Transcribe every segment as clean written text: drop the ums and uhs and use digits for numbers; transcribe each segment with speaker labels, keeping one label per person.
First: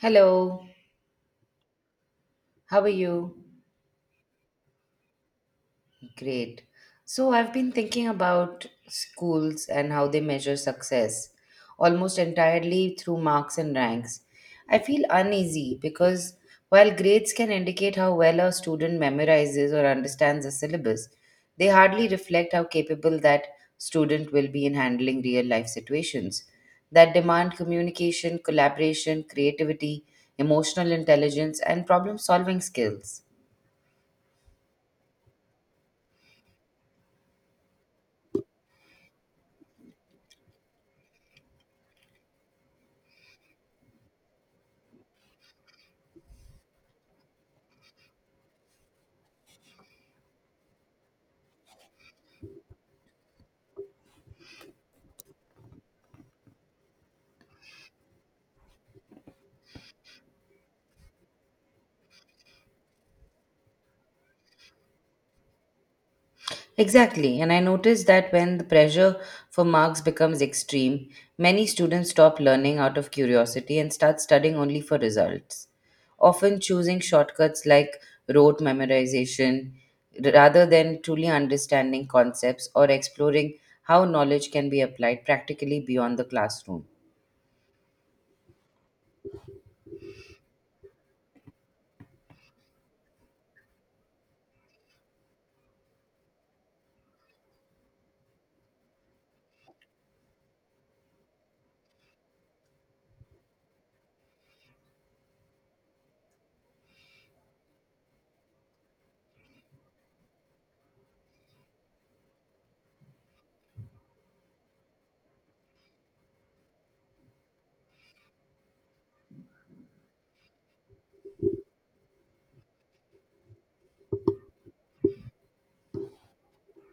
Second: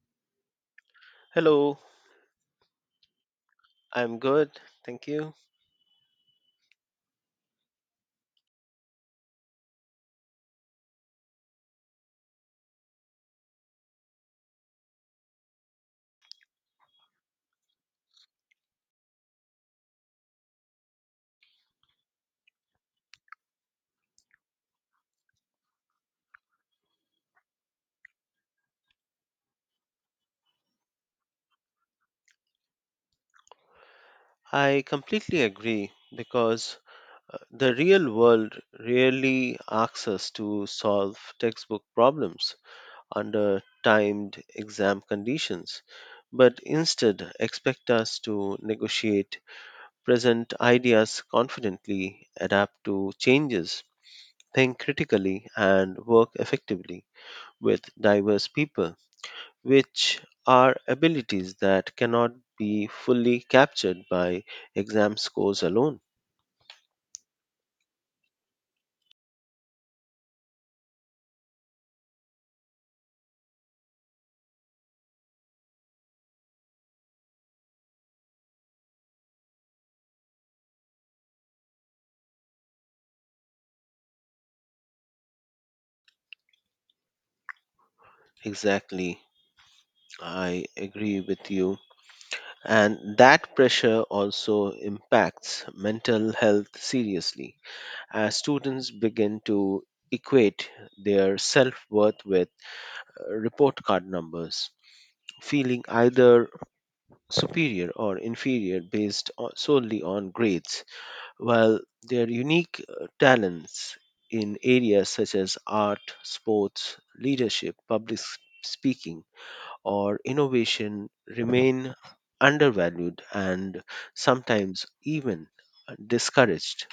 Speaker 1: Hello,
Speaker 2: Hello,
Speaker 1: how are you?
Speaker 2: I'm good. Thank you.
Speaker 1: Great. So, I've been thinking about schools and how they measure success almost entirely through marks and ranks. I feel uneasy because while grades can indicate how well a student memorizes or understands a syllabus, they hardly reflect how capable that student will be in handling real life situations that demand communication, collaboration, creativity, emotional intelligence, and problem solving skills.
Speaker 2: I completely agree because the real world rarely asks us to solve textbook problems under timed exam conditions, but instead expect us to negotiate present ideas confidently, adapt to changes, think critically, and work effectively with diverse people, which are abilities that cannot be fully captured by exam scores alone.
Speaker 1: Exactly, and I noticed that when the pressure for marks becomes extreme, many students stop learning out of curiosity and start studying only for results, often choosing shortcuts like rote memorization rather than truly understanding concepts or exploring how knowledge can be applied practically beyond the classroom.
Speaker 2: Exactly, I agree with you. And that pressure also impacts mental health seriously as students begin to equate their self worth with report card numbers, feeling either superior or inferior solely on grades while their unique talents in areas such as art, sports, leadership, speaking, or innovation remain undervalued and sometimes even discouraged.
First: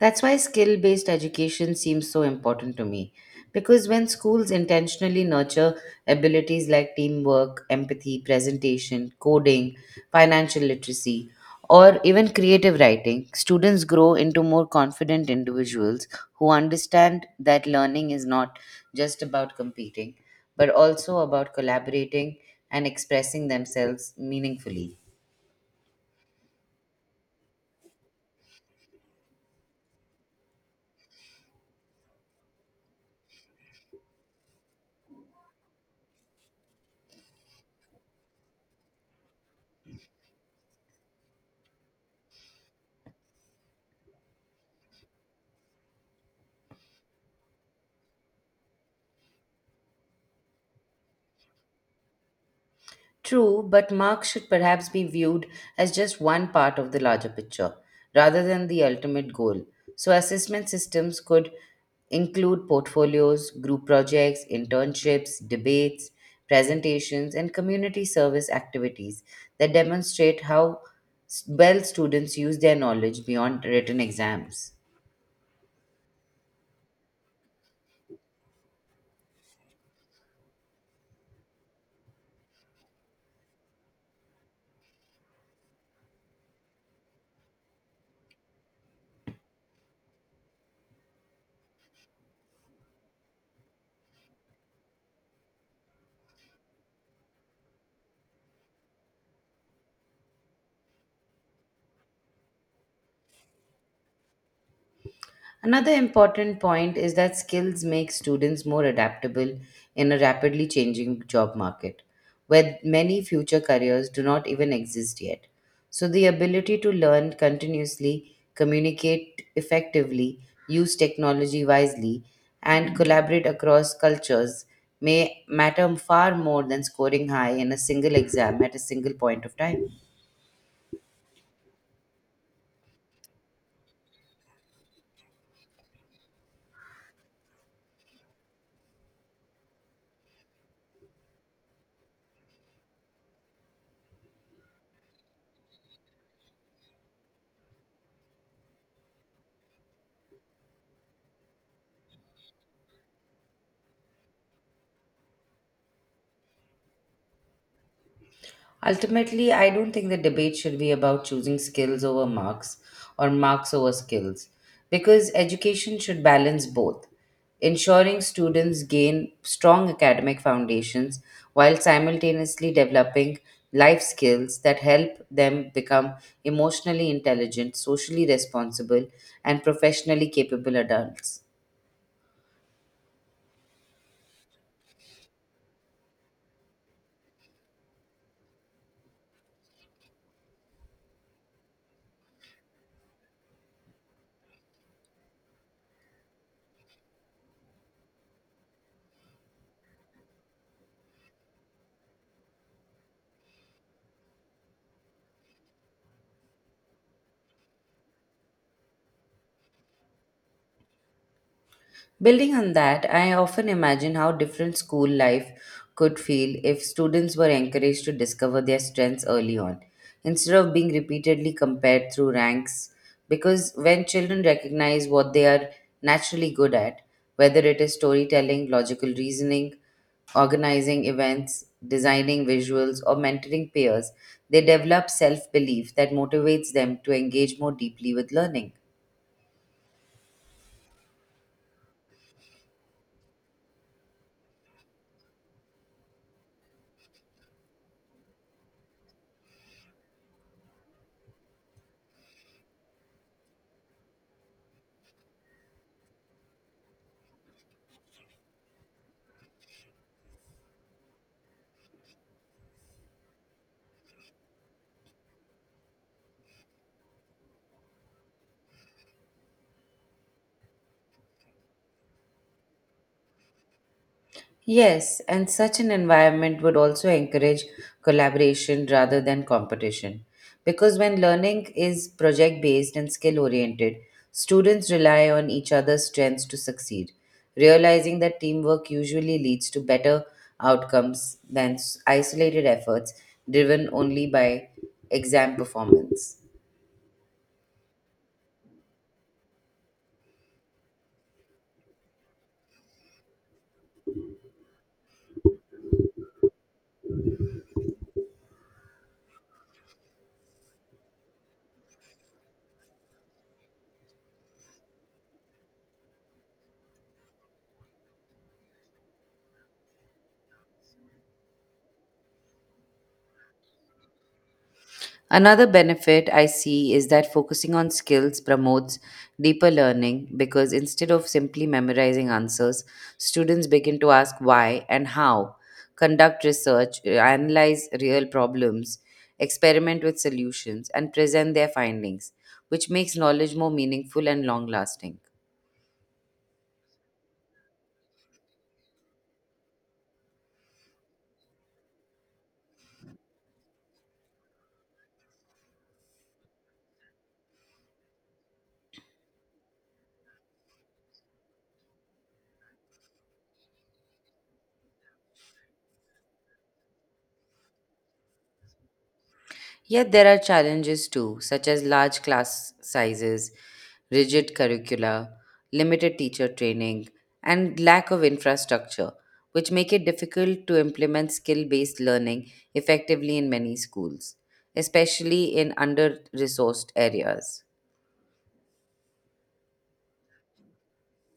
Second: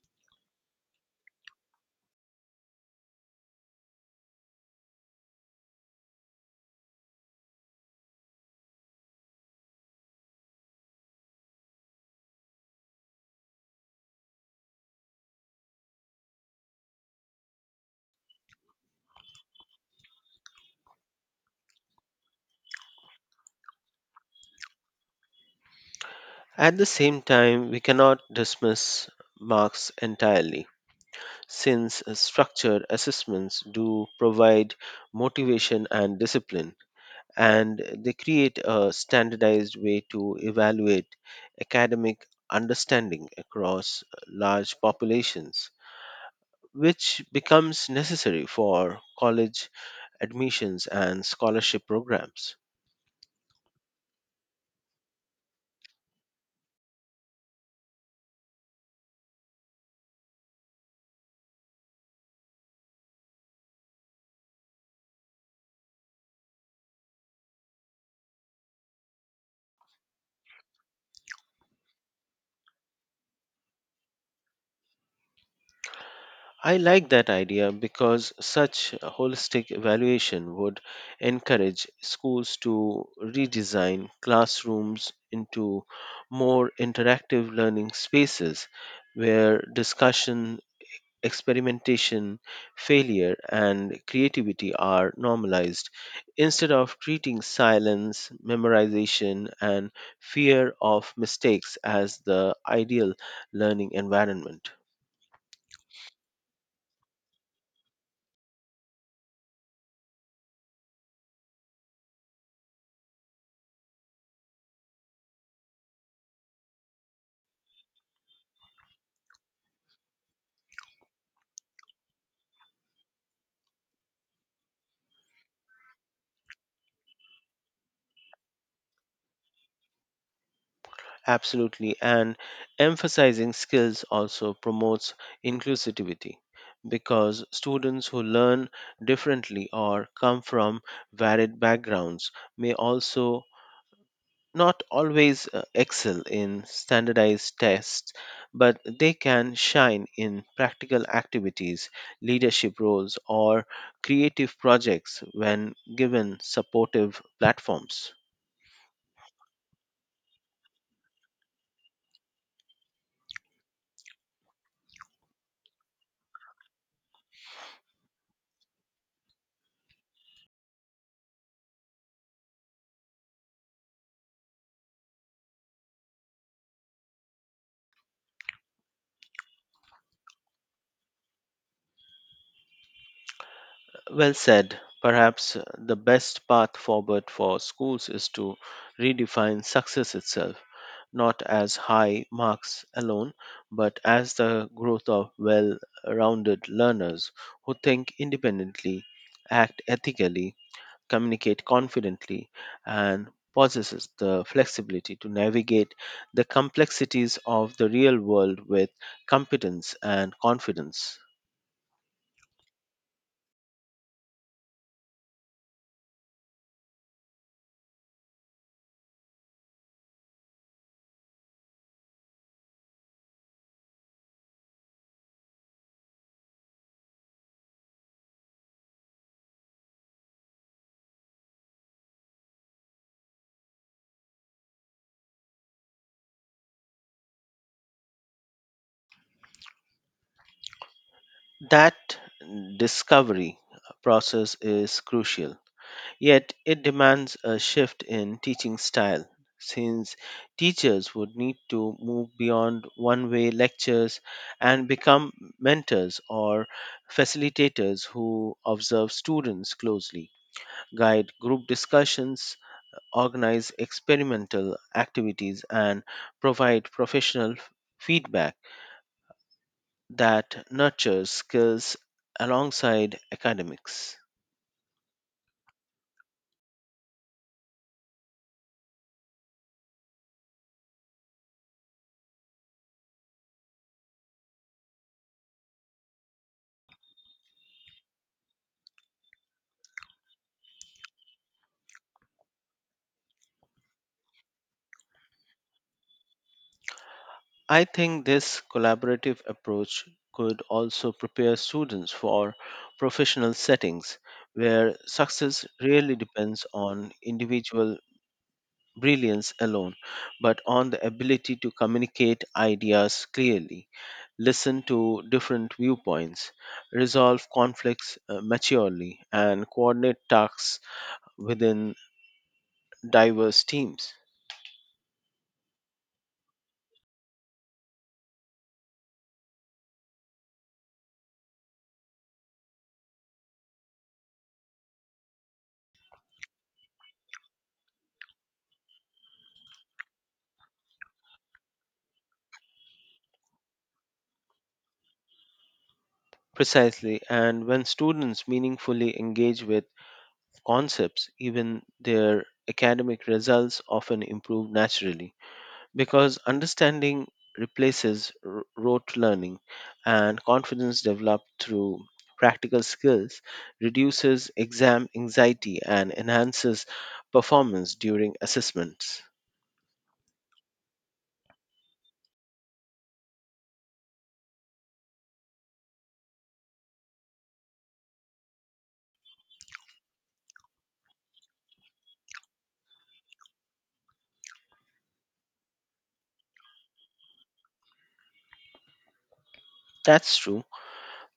Speaker 1: That's why skill based education seems so important to me. Because when schools intentionally nurture abilities like teamwork, empathy, presentation, coding, financial literacy, or even creative writing, students grow into more confident individuals who understand that learning is not just about competing, but also about collaborating and expressing themselves meaningfully.
Speaker 2: At the same time, we cannot dismiss marks entirely, since structured assessments do provide motivation and discipline, and they create a standardized way to evaluate academic understanding across large populations, which becomes necessary for college admissions and scholarship programs.
Speaker 1: True, but marks should perhaps be viewed as just one part of the larger picture, rather than the ultimate goal. So, assessment systems could include portfolios, group projects, internships, debates, presentations, and community service activities that demonstrate how well students use their knowledge beyond written exams.
Speaker 2: I like that idea because such a holistic evaluation would encourage schools to redesign classrooms into more interactive learning spaces where discussion, experimentation, failure, and creativity are normalized instead of treating silence, memorization, and fear of mistakes as the ideal learning environment.
Speaker 1: Another important point is that skills make students more adaptable in a rapidly changing job market, where many future careers do not even exist yet. So, the ability to learn continuously, communicate effectively, use technology wisely, and collaborate across cultures may matter far more than scoring high in a single exam at a single point of time.
Speaker 2: Absolutely. And emphasizing skills also promotes inclusivity because students who learn differently or come from varied backgrounds may also not always excel in standardized tests, but they can shine in practical activities, leadership roles, or creative projects when given supportive platforms.
Speaker 1: Ultimately, I don't think the debate should be about choosing skills over marks or marks over skills because education should balance both, ensuring students gain strong academic foundations while simultaneously developing life skills that help them become emotionally intelligent, socially responsible, and professionally capable adults.
Speaker 2: Well said. Perhaps the best path forward for schools is to redefine success itself, not as high marks alone, but as the growth of well rounded learners who think independently, act ethically, communicate confidently, and possesses the flexibility to navigate the complexities of the real world with competence and confidence.
Speaker 1: Building on that, I often imagine how different school life could feel if students were encouraged to discover their strengths early on, instead of being repeatedly compared through ranks. Because when children recognize what they are naturally good at, whether it is storytelling, logical reasoning, organizing events, designing visuals, or mentoring peers, they develop self belief that motivates them to engage more deeply with learning.
Speaker 2: That discovery process is crucial, yet, it demands a shift in teaching style since teachers would need to move beyond one way lectures and become mentors or facilitators who observe students closely, guide group discussions, organize experimental activities, and provide professional feedback that nurtures skills alongside academics.
Speaker 1: Yes, and such an environment would also encourage collaboration rather than competition. Because when learning is project based and skill oriented, students rely on each other's strengths to succeed, realizing that teamwork usually leads to better outcomes than isolated efforts driven only by exam performance.
Speaker 2: I think this collaborative approach could also prepare students for professional settings where success really depends on individual brilliance alone, but on the ability to communicate ideas clearly, listen to different viewpoints, resolve conflicts maturely, and coordinate tasks within diverse teams.
Speaker 1: Another benefit I see is that focusing on skills promotes deeper learning because instead of simply memorizing answers, students begin to ask why and how, conduct research, analyze real problems, experiment with solutions, and present their findings, which makes knowledge more meaningful and long lasting.
Speaker 2: Precisely, and when students meaningfully engage with concepts, even their academic results often improve naturally because understanding replaces rote learning and confidence developed through practical skills reduces exam anxiety and enhances performance during assessments.
Speaker 1: Yet there are challenges too, such as large class sizes, rigid curricula, limited teacher training, and lack of infrastructure, which make it difficult to implement skill based learning effectively in many schools, especially in under resourced areas.
Speaker 2: That's true.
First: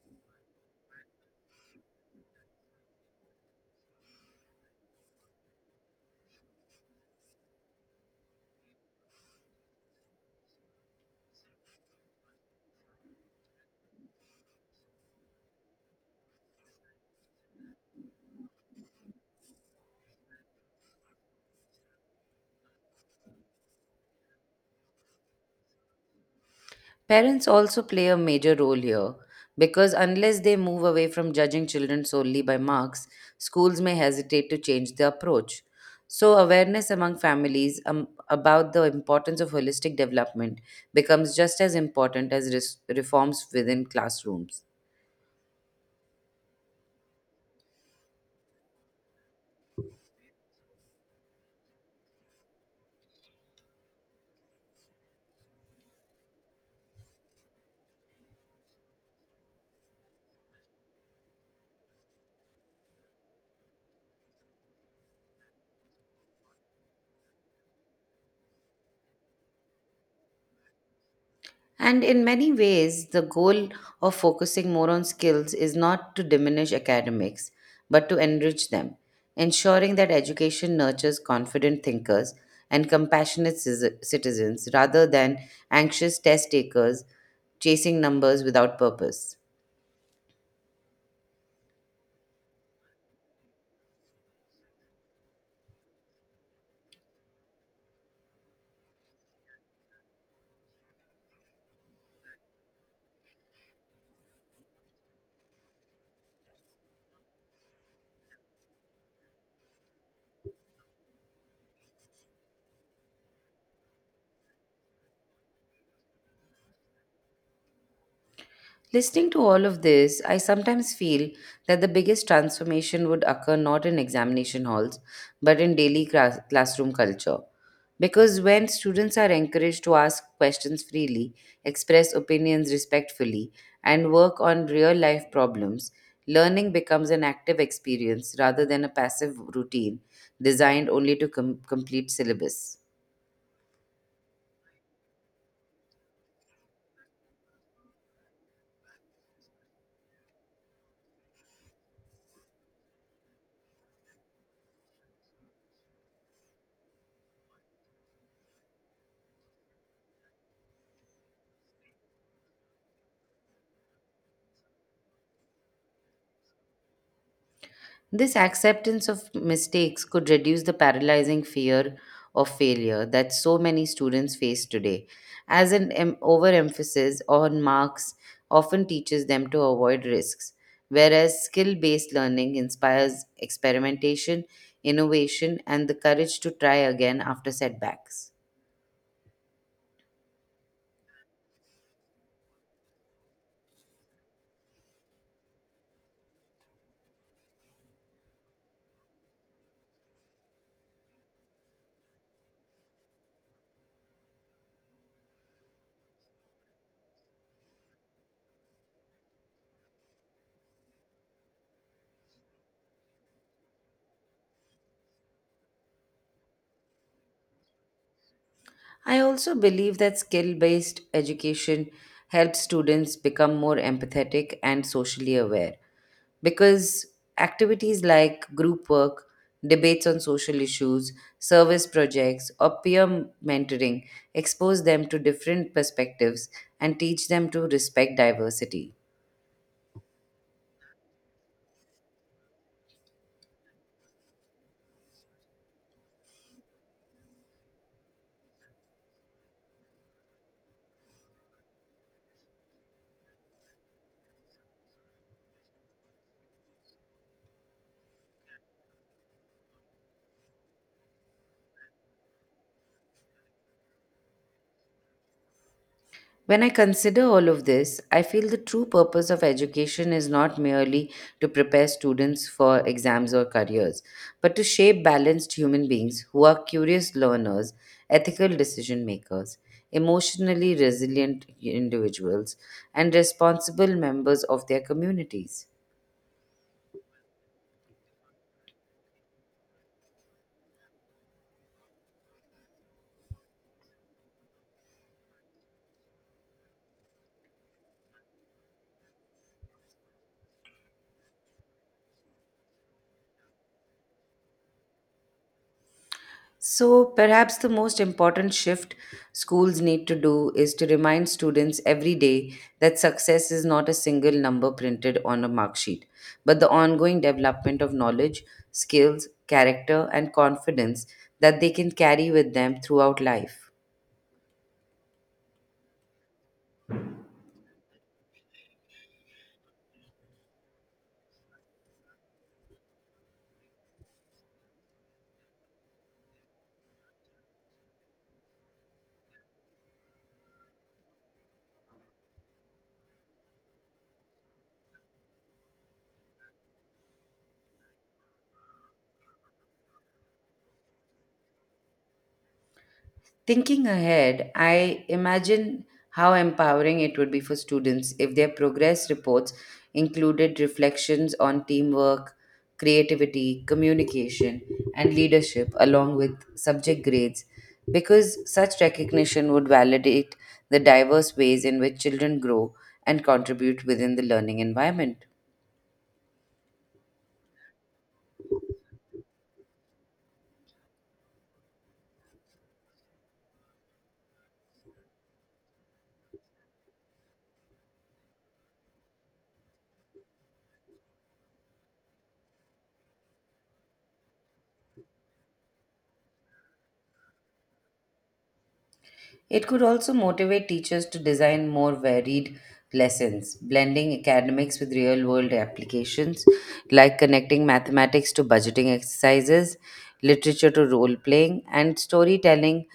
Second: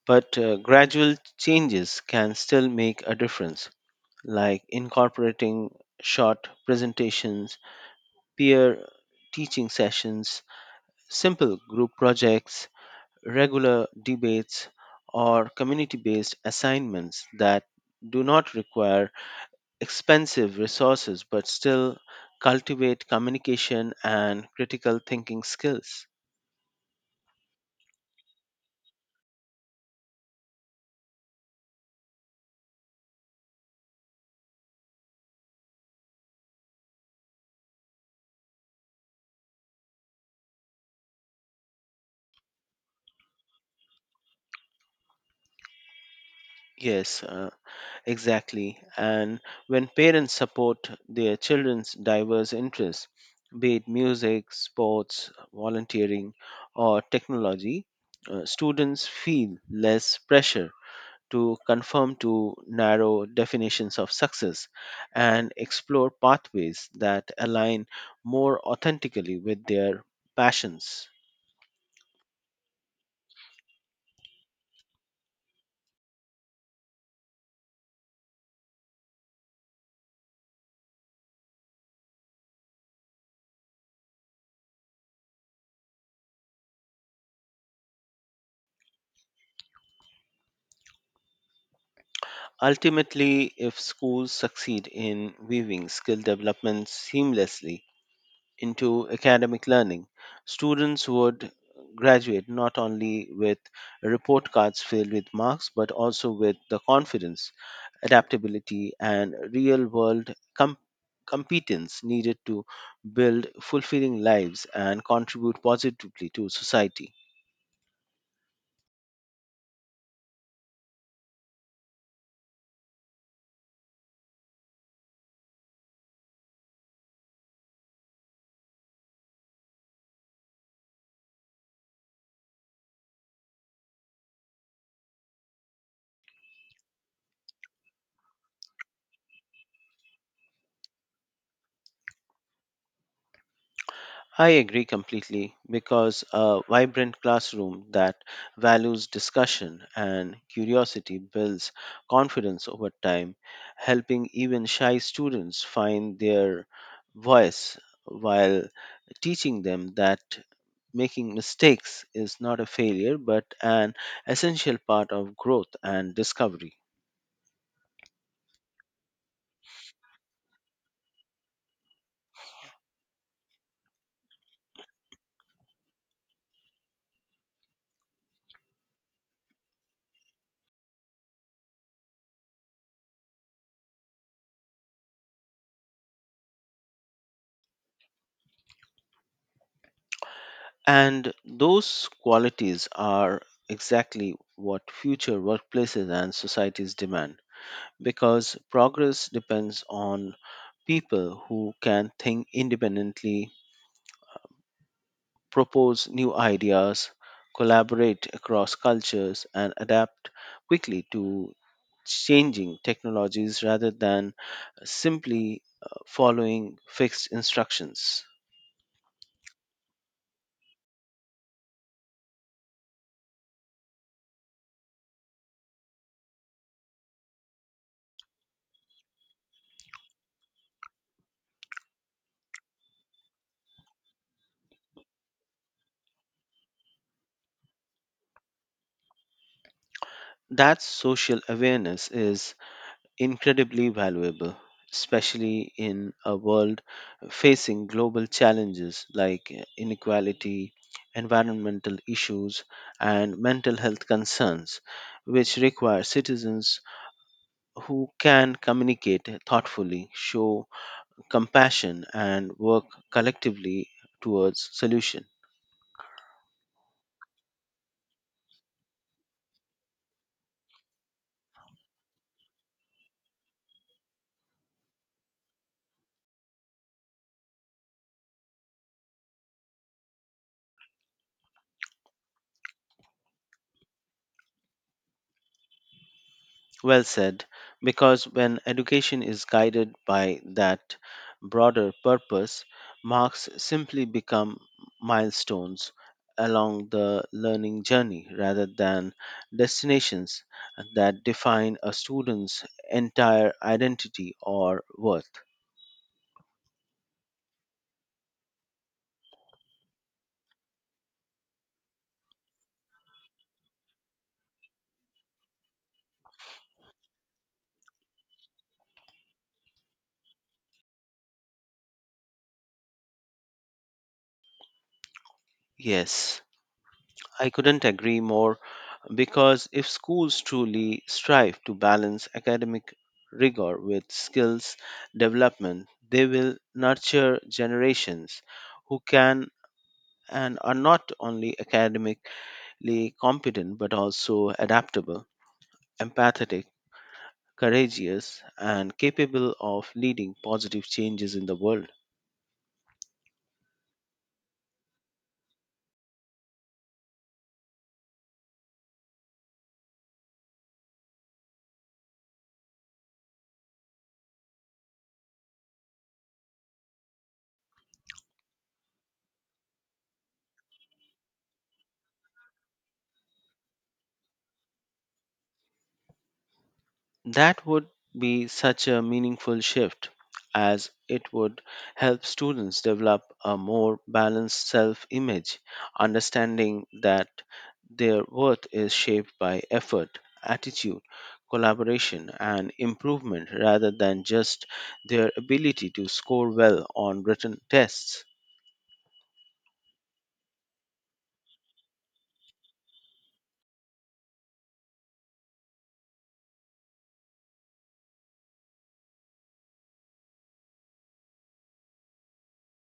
Speaker 2: But gradual changes can still make a difference, like incorporating short presentations, peer teaching sessions, simple group projects, regular debates, or community based assignments that do not require expensive resources but still cultivate communication and critical thinking skills.
Speaker 1: Parents also play a major role here because unless they move away from judging children solely by marks, schools may hesitate to change the approach. So, awareness among families about the importance of holistic development becomes just as important as reforms within classrooms.
Speaker 2: Yes, uh, Exactly. And when parents support their children's diverse interests, be it music, sports, volunteering, or technology, students feel less pressure to conform to narrow definitions of success and explore pathways that align more authentically with their passions.
Speaker 1: And in many ways, the goal of focusing more on skills is not to diminish academics, but to enrich them, ensuring that education nurtures confident thinkers and compassionate citizens rather than anxious test takers chasing numbers without purpose.
Speaker 2: Ultimately, if schools succeed in weaving skill development seamlessly into academic learning, students would graduate not only with report cards filled with marks but also with the confidence adaptability, and competence needed to build fulfilling lives and contribute positively to society.
Speaker 1: Listening to all of this, I sometimes feel that the biggest transformation would occur not in examination halls, but in daily classroom culture. Because when students are encouraged to ask questions freely, express opinions respectfully, and work on real life problems, learning becomes an active experience rather than a passive routine designed only to complete syllabus.
Speaker 2: I agree completely because a vibrant classroom that values discussion and curiosity builds confidence over time, helping even shy students find their voice while teaching them that making mistakes is not a failure but an essential part of growth and discovery.
Speaker 1: This acceptance of mistakes could reduce the paralyzing fear of failure that so many students face today, as an overemphasis on marks often teaches them to avoid risks, whereas skill based learning inspires experimentation, innovation, and the courage to try again after setbacks.
Speaker 2: And those qualities are exactly what future workplaces and societies demand, because progress depends on people who can think independently, propose new ideas, collaborate across cultures, and adapt quickly to changing technologies rather than simply following fixed instructions.
Speaker 1: I also believe that skill based education helps students become more empathetic and socially aware because activities like group work, debates on social issues, service projects, or peer mentoring expose them to different perspectives and teach them to respect diversity.
Speaker 2: That social awareness is incredibly valuable, especially in a world facing global challenges like inequality, environmental issues, and mental health concerns, which require citizens who can communicate thoughtfully, show compassion, and work collectively towards solutions.
Speaker 1: When I consider all of this, I feel the true purpose of education is not merely to prepare students for exams or careers, but to shape balanced human beings who are curious learners, ethical decision makers, emotionally resilient individuals, and responsible members of their communities.
Speaker 2: Well said, because when education is guided by that broader purpose, marks simply become milestones along the learning journey rather than destinations that define a student's entire identity or worth.
Speaker 1: So, perhaps the most important shift schools need to do is to remind students every day that success is not a single number printed on a mark sheet, but the ongoing development of knowledge, skills, character, and confidence that they can carry with them throughout life.
Speaker 2: Yes, I couldn't agree more. Because if schools truly strive to balance academic rigor with skills development, they will nurture generations who can and are not only academically competent but also adaptable, empathetic, courageous, and capable of leading positive changes in the world.
Speaker 1: Thinking ahead, I imagine how empowering it would be for students if their progress reports included reflections on teamwork, creativity, communication, and leadership, along with subject grades, because such recognition would validate the diverse ways in which children grow and contribute within the learning environment.
Speaker 2: That would be such a meaningful shift as it would help students develop a more balanced self image, understanding that their worth is shaped by effort, attitude, collaboration, and improvement rather than just their ability to score well on written tests.
Speaker 1: It could also motivate teachers to design more varied lessons, blending academics with real world applications, like connecting mathematics to budgeting exercises, literature to role playing, and storytelling,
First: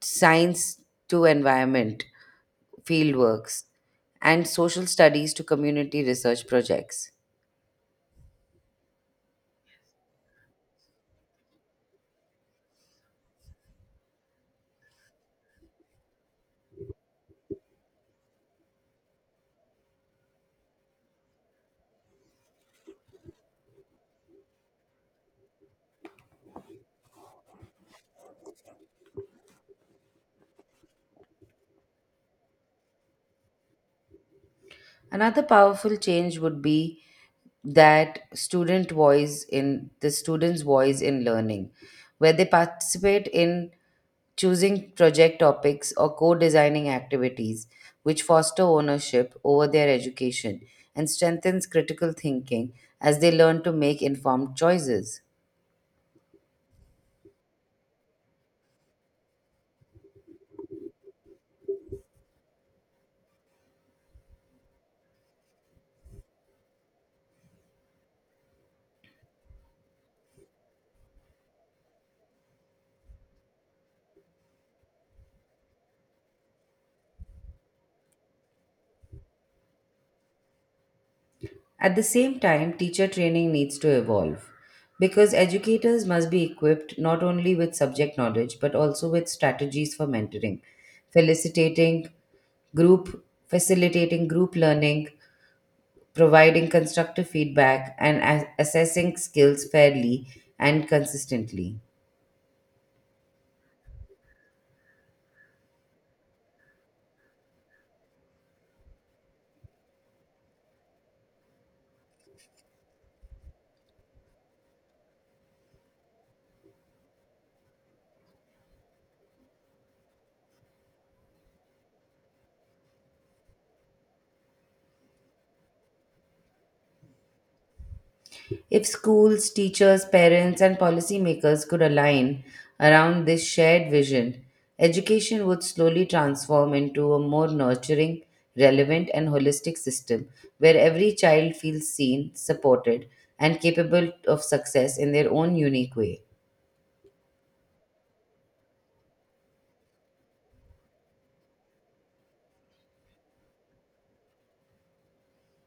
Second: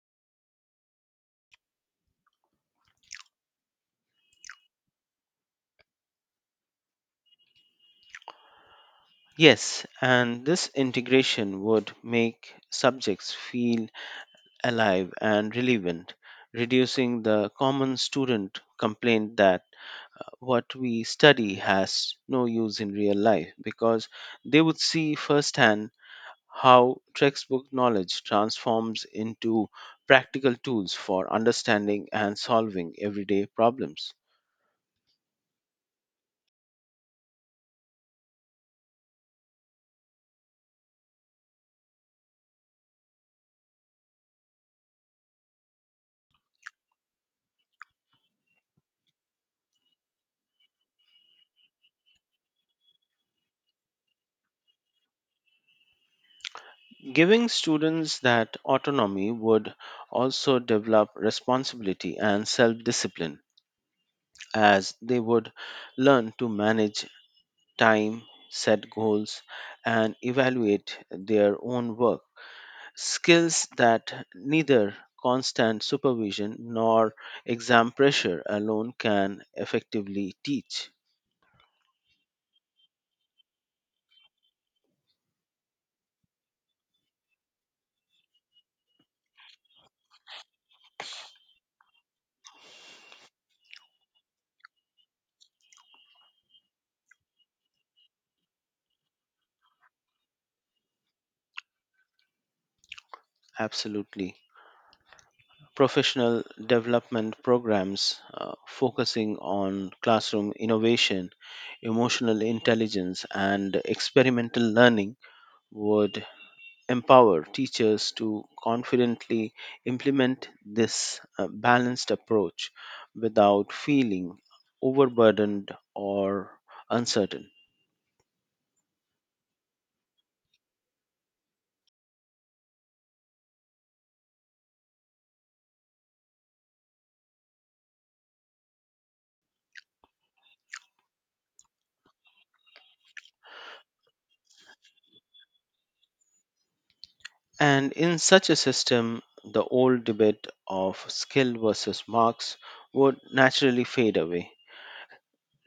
Speaker 1: science to environment fieldworks, and social studies to community research projects.
Speaker 2: Yes, and this integration would make subjects feel alive and relevant, reducing the common student complaint that what we study has no use in real life because they would see firsthand how textbook knowledge transforms into practical tools for understanding and solving everyday problems.
Speaker 1: Another powerful change would be that student's voice in learning, where they participate in choosing project topics or co-designing activities which foster ownership over their education and strengthens critical thinking as they learn to make informed choices.
Speaker 2: Giving students that autonomy would also develop responsibility and self discipline as they would learn to manage time, set goals, and evaluate their own work. Skills that neither constant supervision nor exam pressure alone can effectively teach.
Speaker 1: At the same time, teacher training needs to evolve because educators must be equipped not only with subject knowledge but also with strategies for mentoring, felicitating group facilitating group learning, providing constructive feedback and assessing skills fairly and consistently.
Speaker 2: Absolutely. Professional development programs focusing on classroom innovation, emotional intelligence, and experimental learning would empower teachers to confidently implement this balanced approach without feeling overburdened or uncertain.
Speaker 1: If schools, teachers, parents, and policymakers could align around this shared vision, education would slowly transform into a more nurturing, relevant, and holistic system where every child feels seen, supported, and capable of success in their own unique way.
Speaker 2: And in such a system, the old debate of skill versus marks would naturally fade away,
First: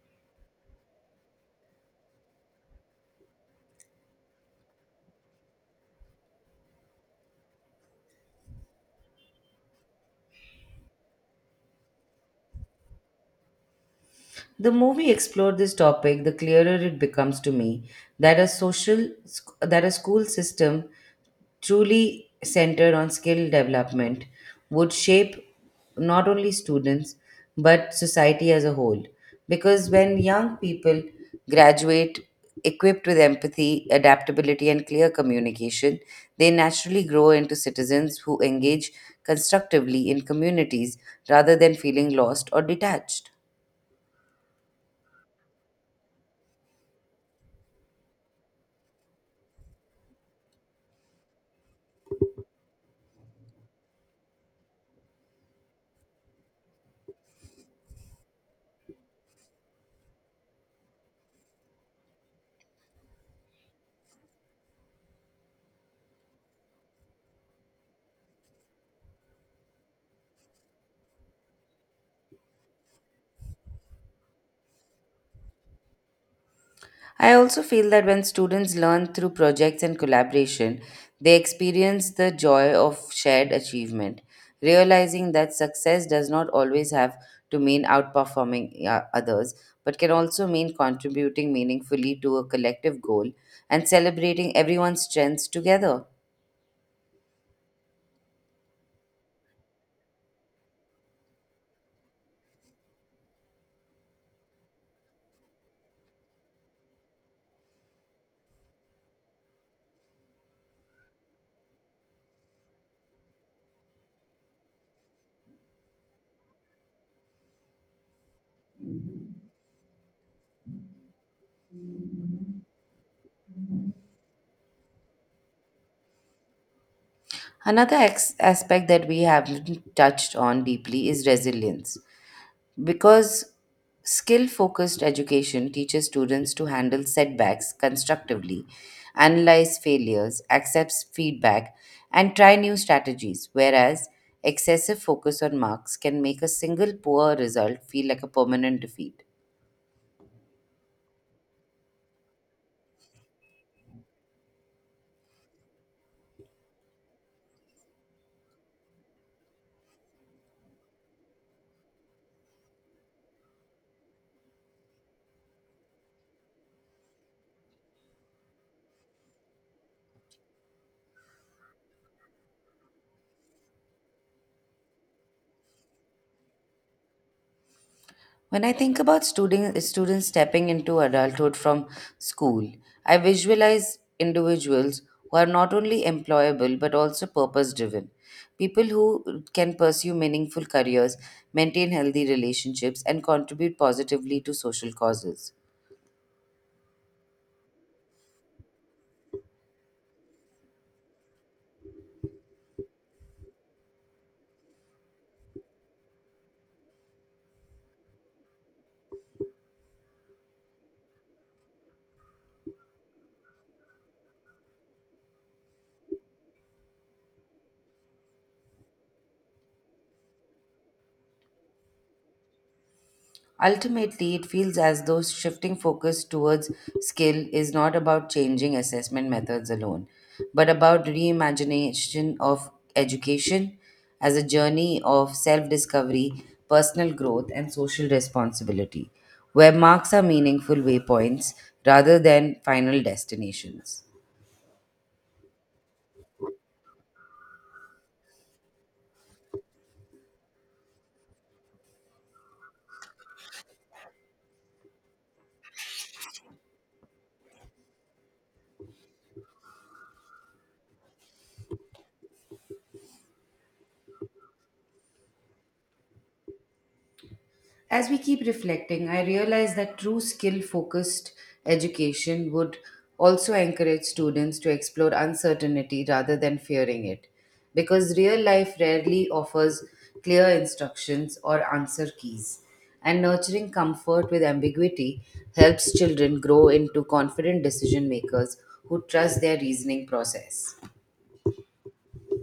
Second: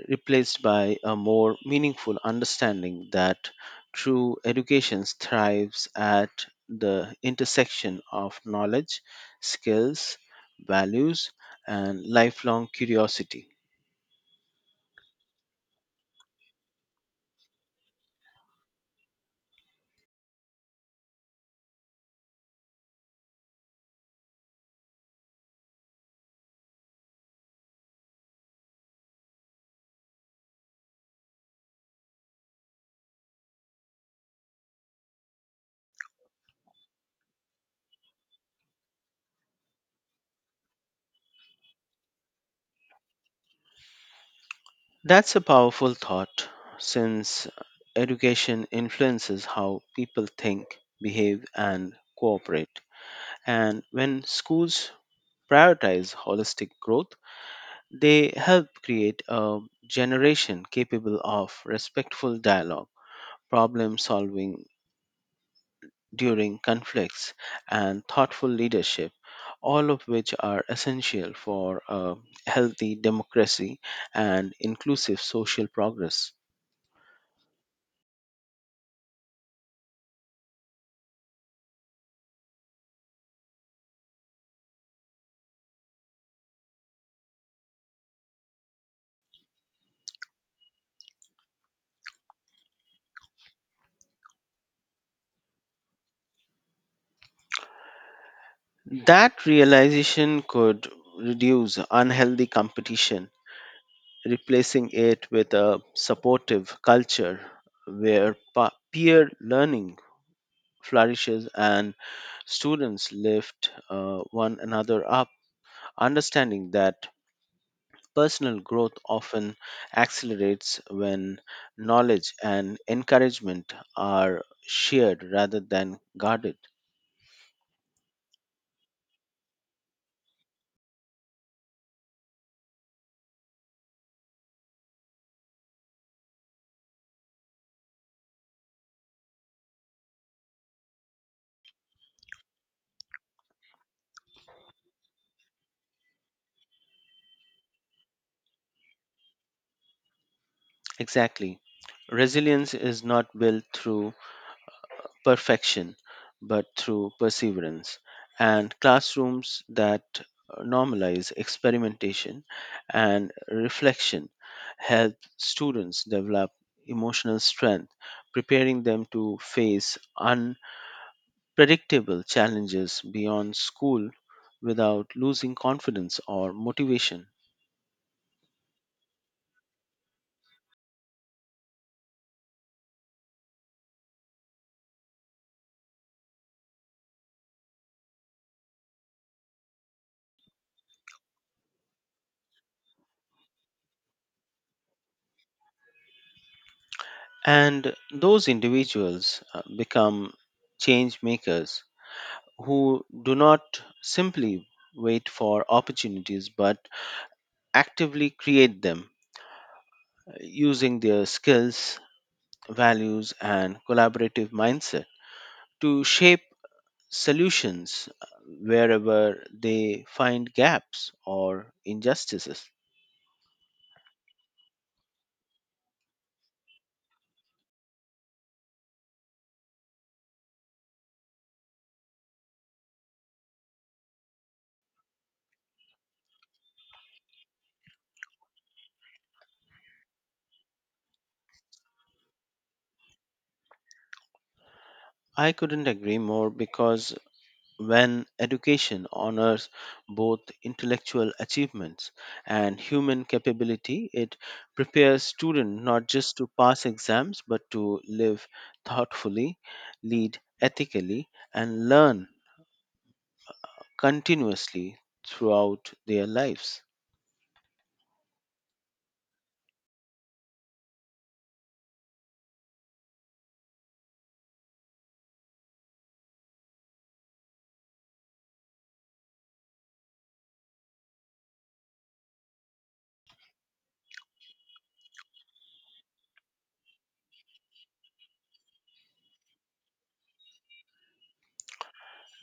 Speaker 2: replaced by a more meaningful understanding that true education thrives at the intersection of knowledge, skills, values, and lifelong curiosity.
Speaker 1: The more we explore this topic, the clearer it becomes to me that a school system truly centered on skill development would shape not only students but society as a whole, because when young people graduate equipped with empathy, adaptability, and clear communication, they naturally grow into citizens who engage constructively in communities rather than feeling lost or detached.
Speaker 2: That's a powerful thought since education influences how people think, behave, and cooperate. And when schools prioritize holistic growth, they help create a generation capable of respectful dialogue, problem solving during conflicts, and thoughtful leadership, all of which are essential for a healthy democracy and inclusive social progress.
Speaker 1: I also feel that when students learn through projects and collaboration, they experience the joy of shared achievement, realizing that success does not always have to mean outperforming others, but can also mean contributing meaningfully to a collective goal and celebrating everyone's strengths together.
Speaker 2: That realization could reduce unhealthy competition, replacing it with a supportive culture where peer learning flourishes and students lift one another up, understanding that personal growth often accelerates when knowledge and encouragement are shared rather than guarded.
Speaker 1: Another aspect that we haven't touched on deeply is resilience. Because skill focused education teaches students to handle setbacks constructively, analyze failures, accept feedback, and try new strategies, whereas excessive focus on marks can make a single poor result feel like a permanent defeat.
Speaker 2: Exactly. Resilience is not built through perfection, but through perseverance, and classrooms that normalize experimentation and reflection help students develop emotional strength, preparing them to face unpredictable challenges beyond school without losing confidence or motivation.
Speaker 1: When I think about students stepping into adulthood from school, I visualize individuals who are not only employable but also purpose driven. People who can pursue meaningful careers, maintain healthy relationships, and contribute positively to social causes.
Speaker 2: And those individuals become change makers who do not simply wait for opportunities but actively create them using their skills, values, and collaborative mindset to shape solutions wherever they find gaps or injustices.
Speaker 1: Ultimately, it feels as though shifting focus towards skill is not about changing assessment methods alone, but about reimagination of education as a journey of self discovery, personal growth, and social responsibility, where marks are meaningful waypoints rather than final destinations.
Speaker 2: I couldn't agree more, because when education honors both intellectual achievements and human capability, it prepares students not just to pass exams but to live thoughtfully, lead ethically, and learn continuously throughout their lives.
Speaker 1: As we keep reflecting, I realize that true skill focused education would also encourage students to explore uncertainty rather than fearing it, because real life rarely offers clear instructions or answer keys. And nurturing comfort with ambiguity helps children grow into confident decision makers who trust their reasoning process.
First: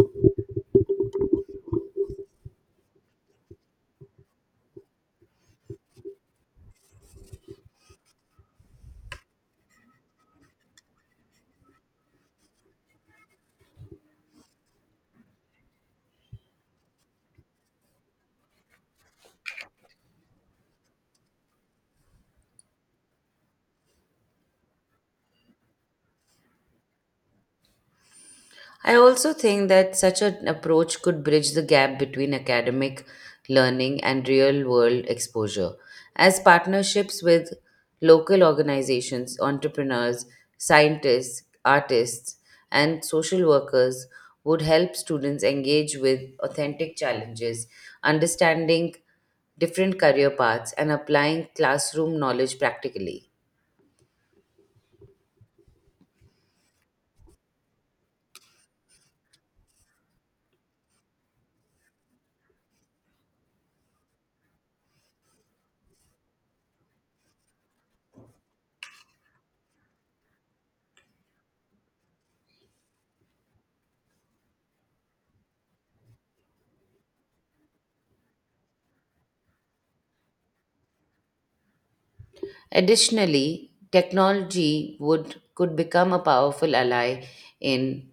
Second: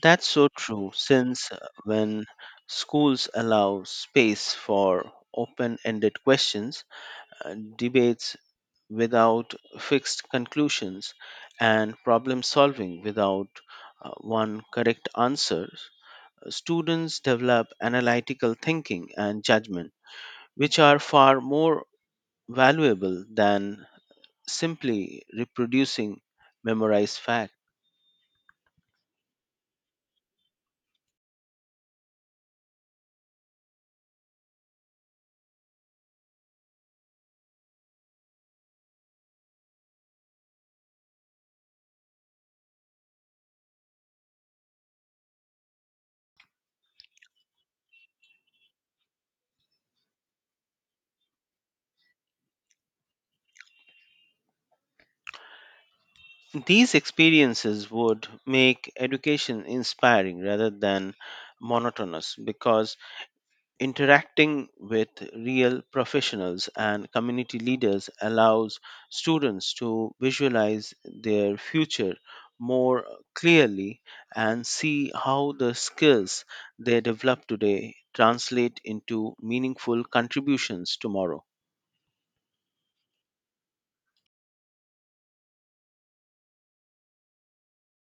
Speaker 2: That's so true since when schools allow space for open ended questions, debates, without fixed conclusions and problem solving without one correct answer, students develop analytical thinking and judgment, which are far more valuable than simply reproducing memorized facts.
Speaker 1: I also think that such an approach could bridge the gap between academic learning and real world exposure, as partnerships with local organizations, entrepreneurs, scientists, artists, and social workers would help students engage with authentic challenges, understanding different career paths, and applying classroom knowledge practically.
Speaker 2: These experiences would make education inspiring rather than monotonous because interacting with real professionals and community leaders allows students to visualize their future more clearly and see how the skills they develop today translate into meaningful contributions tomorrow.
Speaker 1: Additionally, technology would could become a powerful ally in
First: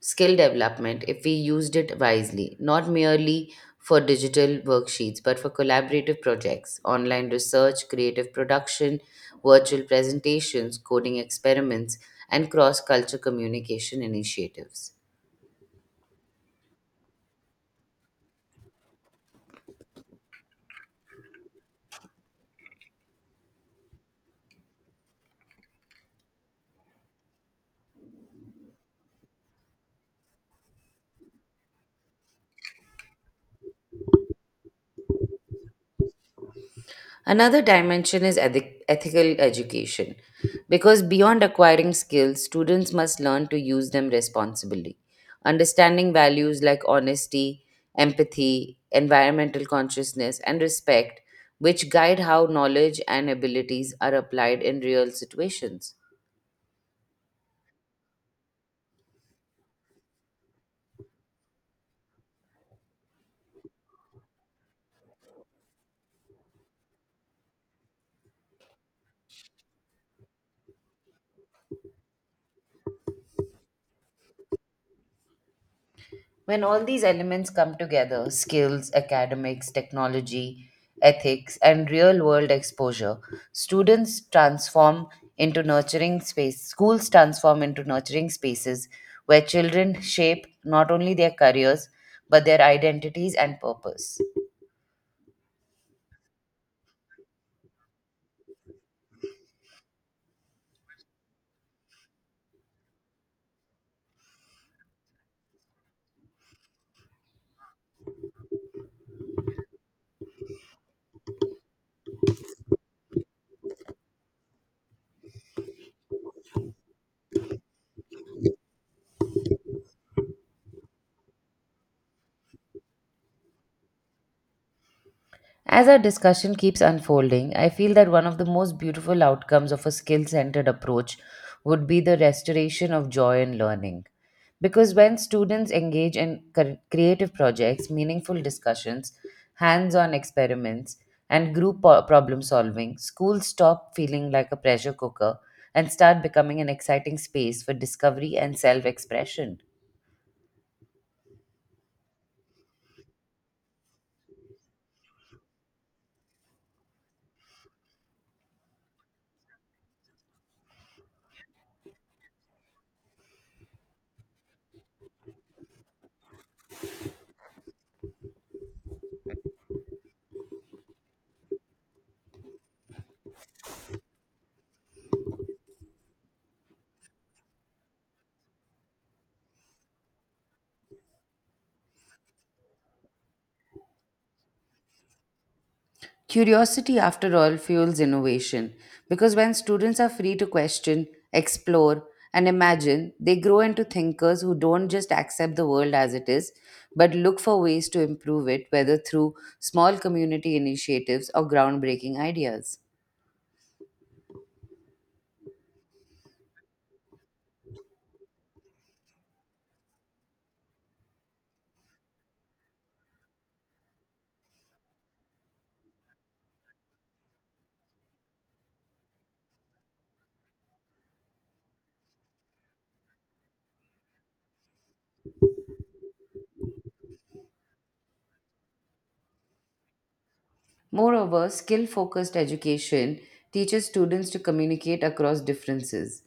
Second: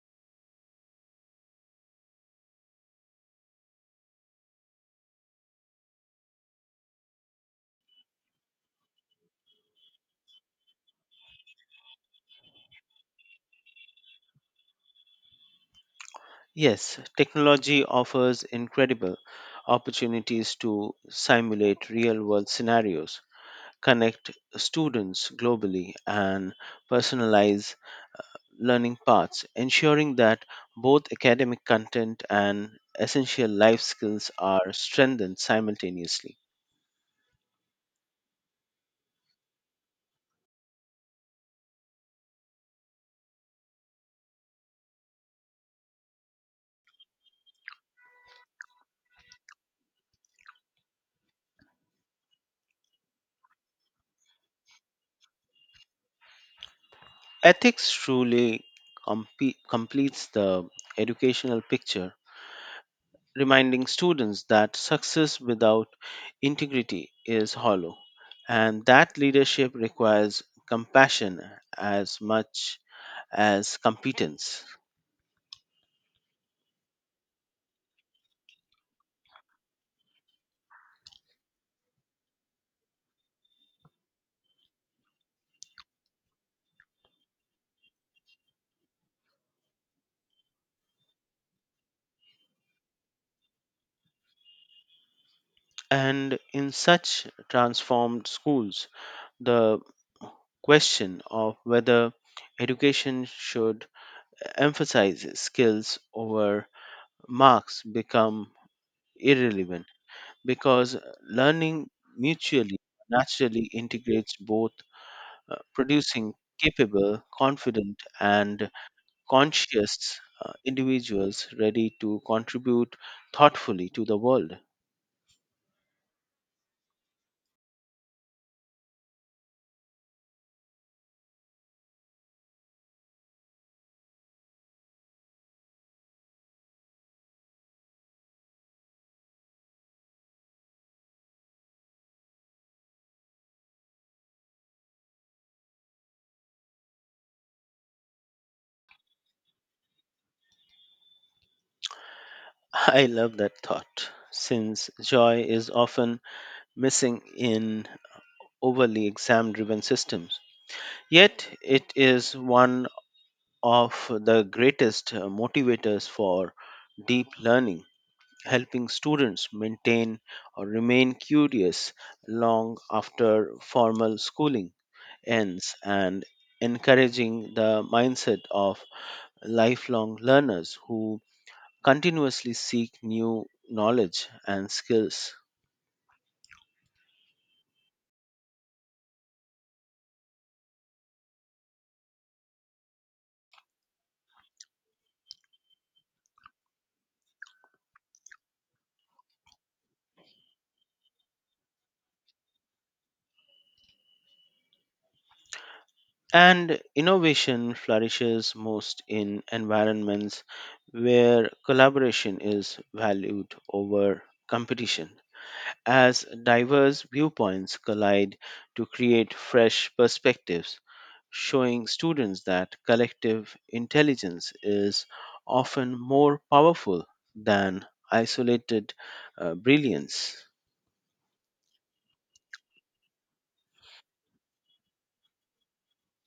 Speaker 1: skill development if we used it wisely, not merely for digital worksheets, but for collaborative projects, online research, creative production, virtual presentations, coding experiments, and cross culture communication initiatives.
Speaker 2: Yes, technology offers incredible opportunities to simulate real world scenarios, connect students globally, and personalize learning paths, ensuring that both academic content and essential life skills are strengthened simultaneously.
Speaker 1: Another dimension is ethical education, because beyond acquiring skills, students must learn to use them responsibly. Understanding values like honesty, empathy, environmental consciousness, and respect, which guide how knowledge and abilities are applied in real situations.
Speaker 2: Ethics truly completes the educational picture, reminding students that success without integrity is hollow, and that leadership requires compassion as much as competence.
Speaker 1: When all these elements come together, skills, academics, technology, ethics, and real world exposure, students transform into nurturing space schools transform into nurturing spaces where children shape not only their careers but their identities and purpose.
Speaker 2: And in such transformed schools, the question of whether education should emphasize skills over marks become irrelevant because learning mutually naturally integrates both, producing capable confident and conscious individuals ready to contribute thoughtfully to the world.
Speaker 1: As our discussion keeps unfolding, I feel that one of the most beautiful outcomes of a skill centered approach would be the restoration of joy in learning. Because when students engage in creative projects, meaningful discussions, hands on experiments, and group problem solving, schools stop feeling like a pressure cooker and start becoming an exciting space for discovery and self expression.
Speaker 2: I love that thought since joy is often missing in overly exam driven systems. Yet, it is one of the greatest motivators for deep learning, helping students maintain or remain curious long after formal schooling ends and encouraging the mindset of lifelong learners who continuously seek new knowledge and skills.
Speaker 1: Curiosity, after all, fuels innovation because when students are free to question, explore, and imagine, they grow into thinkers who don't just accept the world as it is, but look for ways to improve it, whether through small community initiatives or groundbreaking ideas.
Speaker 2: And innovation flourishes most in environments where collaboration is valued over competition, as diverse viewpoints collide to create fresh perspectives, showing students that collective intelligence is often more powerful than isolated brilliance.
Speaker 1: Moreover, skill focused education teaches students to communicate across differences,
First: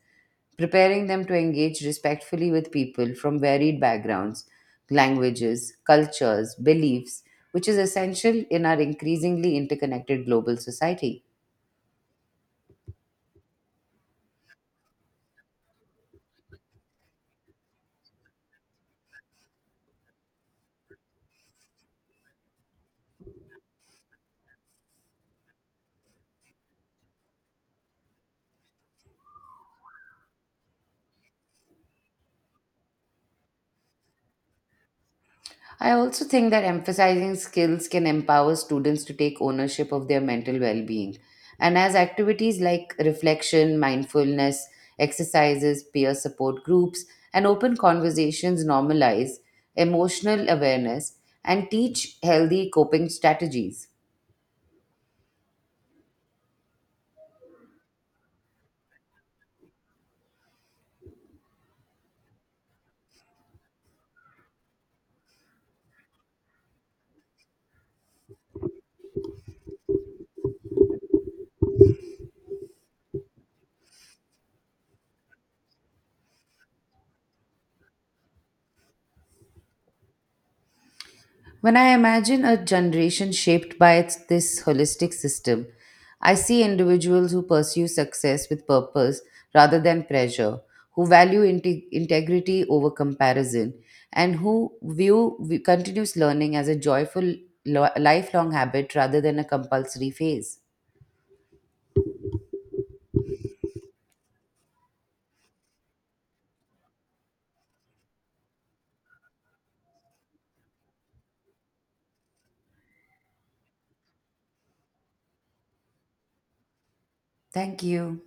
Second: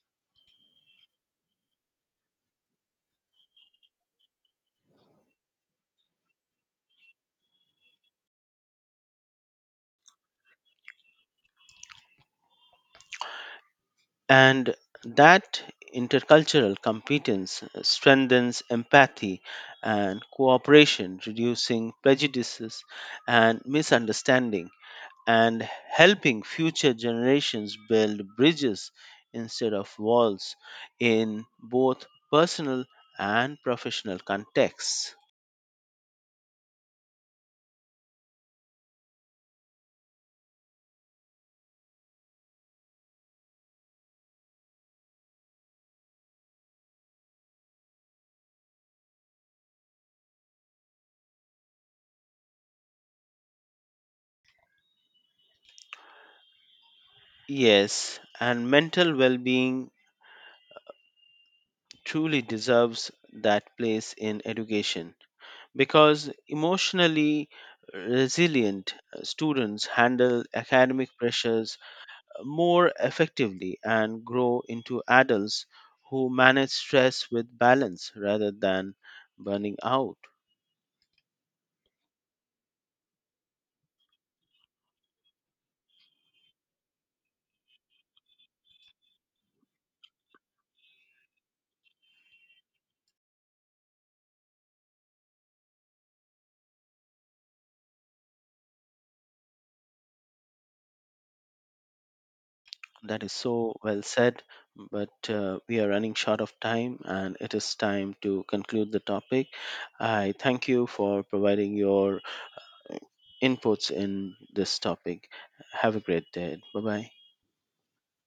Speaker 1: preparing them to engage respectfully with people from varied backgrounds, languages, cultures, beliefs, which is essential in our increasingly interconnected global society.
Speaker 2: And that intercultural competence strengthens empathy and cooperation, reducing prejudices and misunderstanding, and helping future generations build bridges instead of walls in both personal and professional contexts.
Speaker 1: I also think that emphasizing skills can empower students to take ownership of their mental well being. And as activities like reflection, mindfulness, exercises, peer support groups, and open conversations normalize emotional awareness and teach healthy coping strategies.
Speaker 2: Yes, and mental well being truly deserves that place in education because emotionally resilient students handle academic pressures more effectively and grow into adults who manage stress with balance rather than burning out.
Speaker 1: When I imagine a generation shaped by this holistic system, I see individuals who pursue success with purpose rather than pressure, who value integrity over comparison, and who view view continuous learning as a joyful lifelong habit rather than a compulsory phase.
Speaker 2: That is so well said, but we are running short of time and it is time to conclude the topic. I thank you for providing your inputs in this topic. Have a great day. Bye bye.
Speaker 1: Thank you.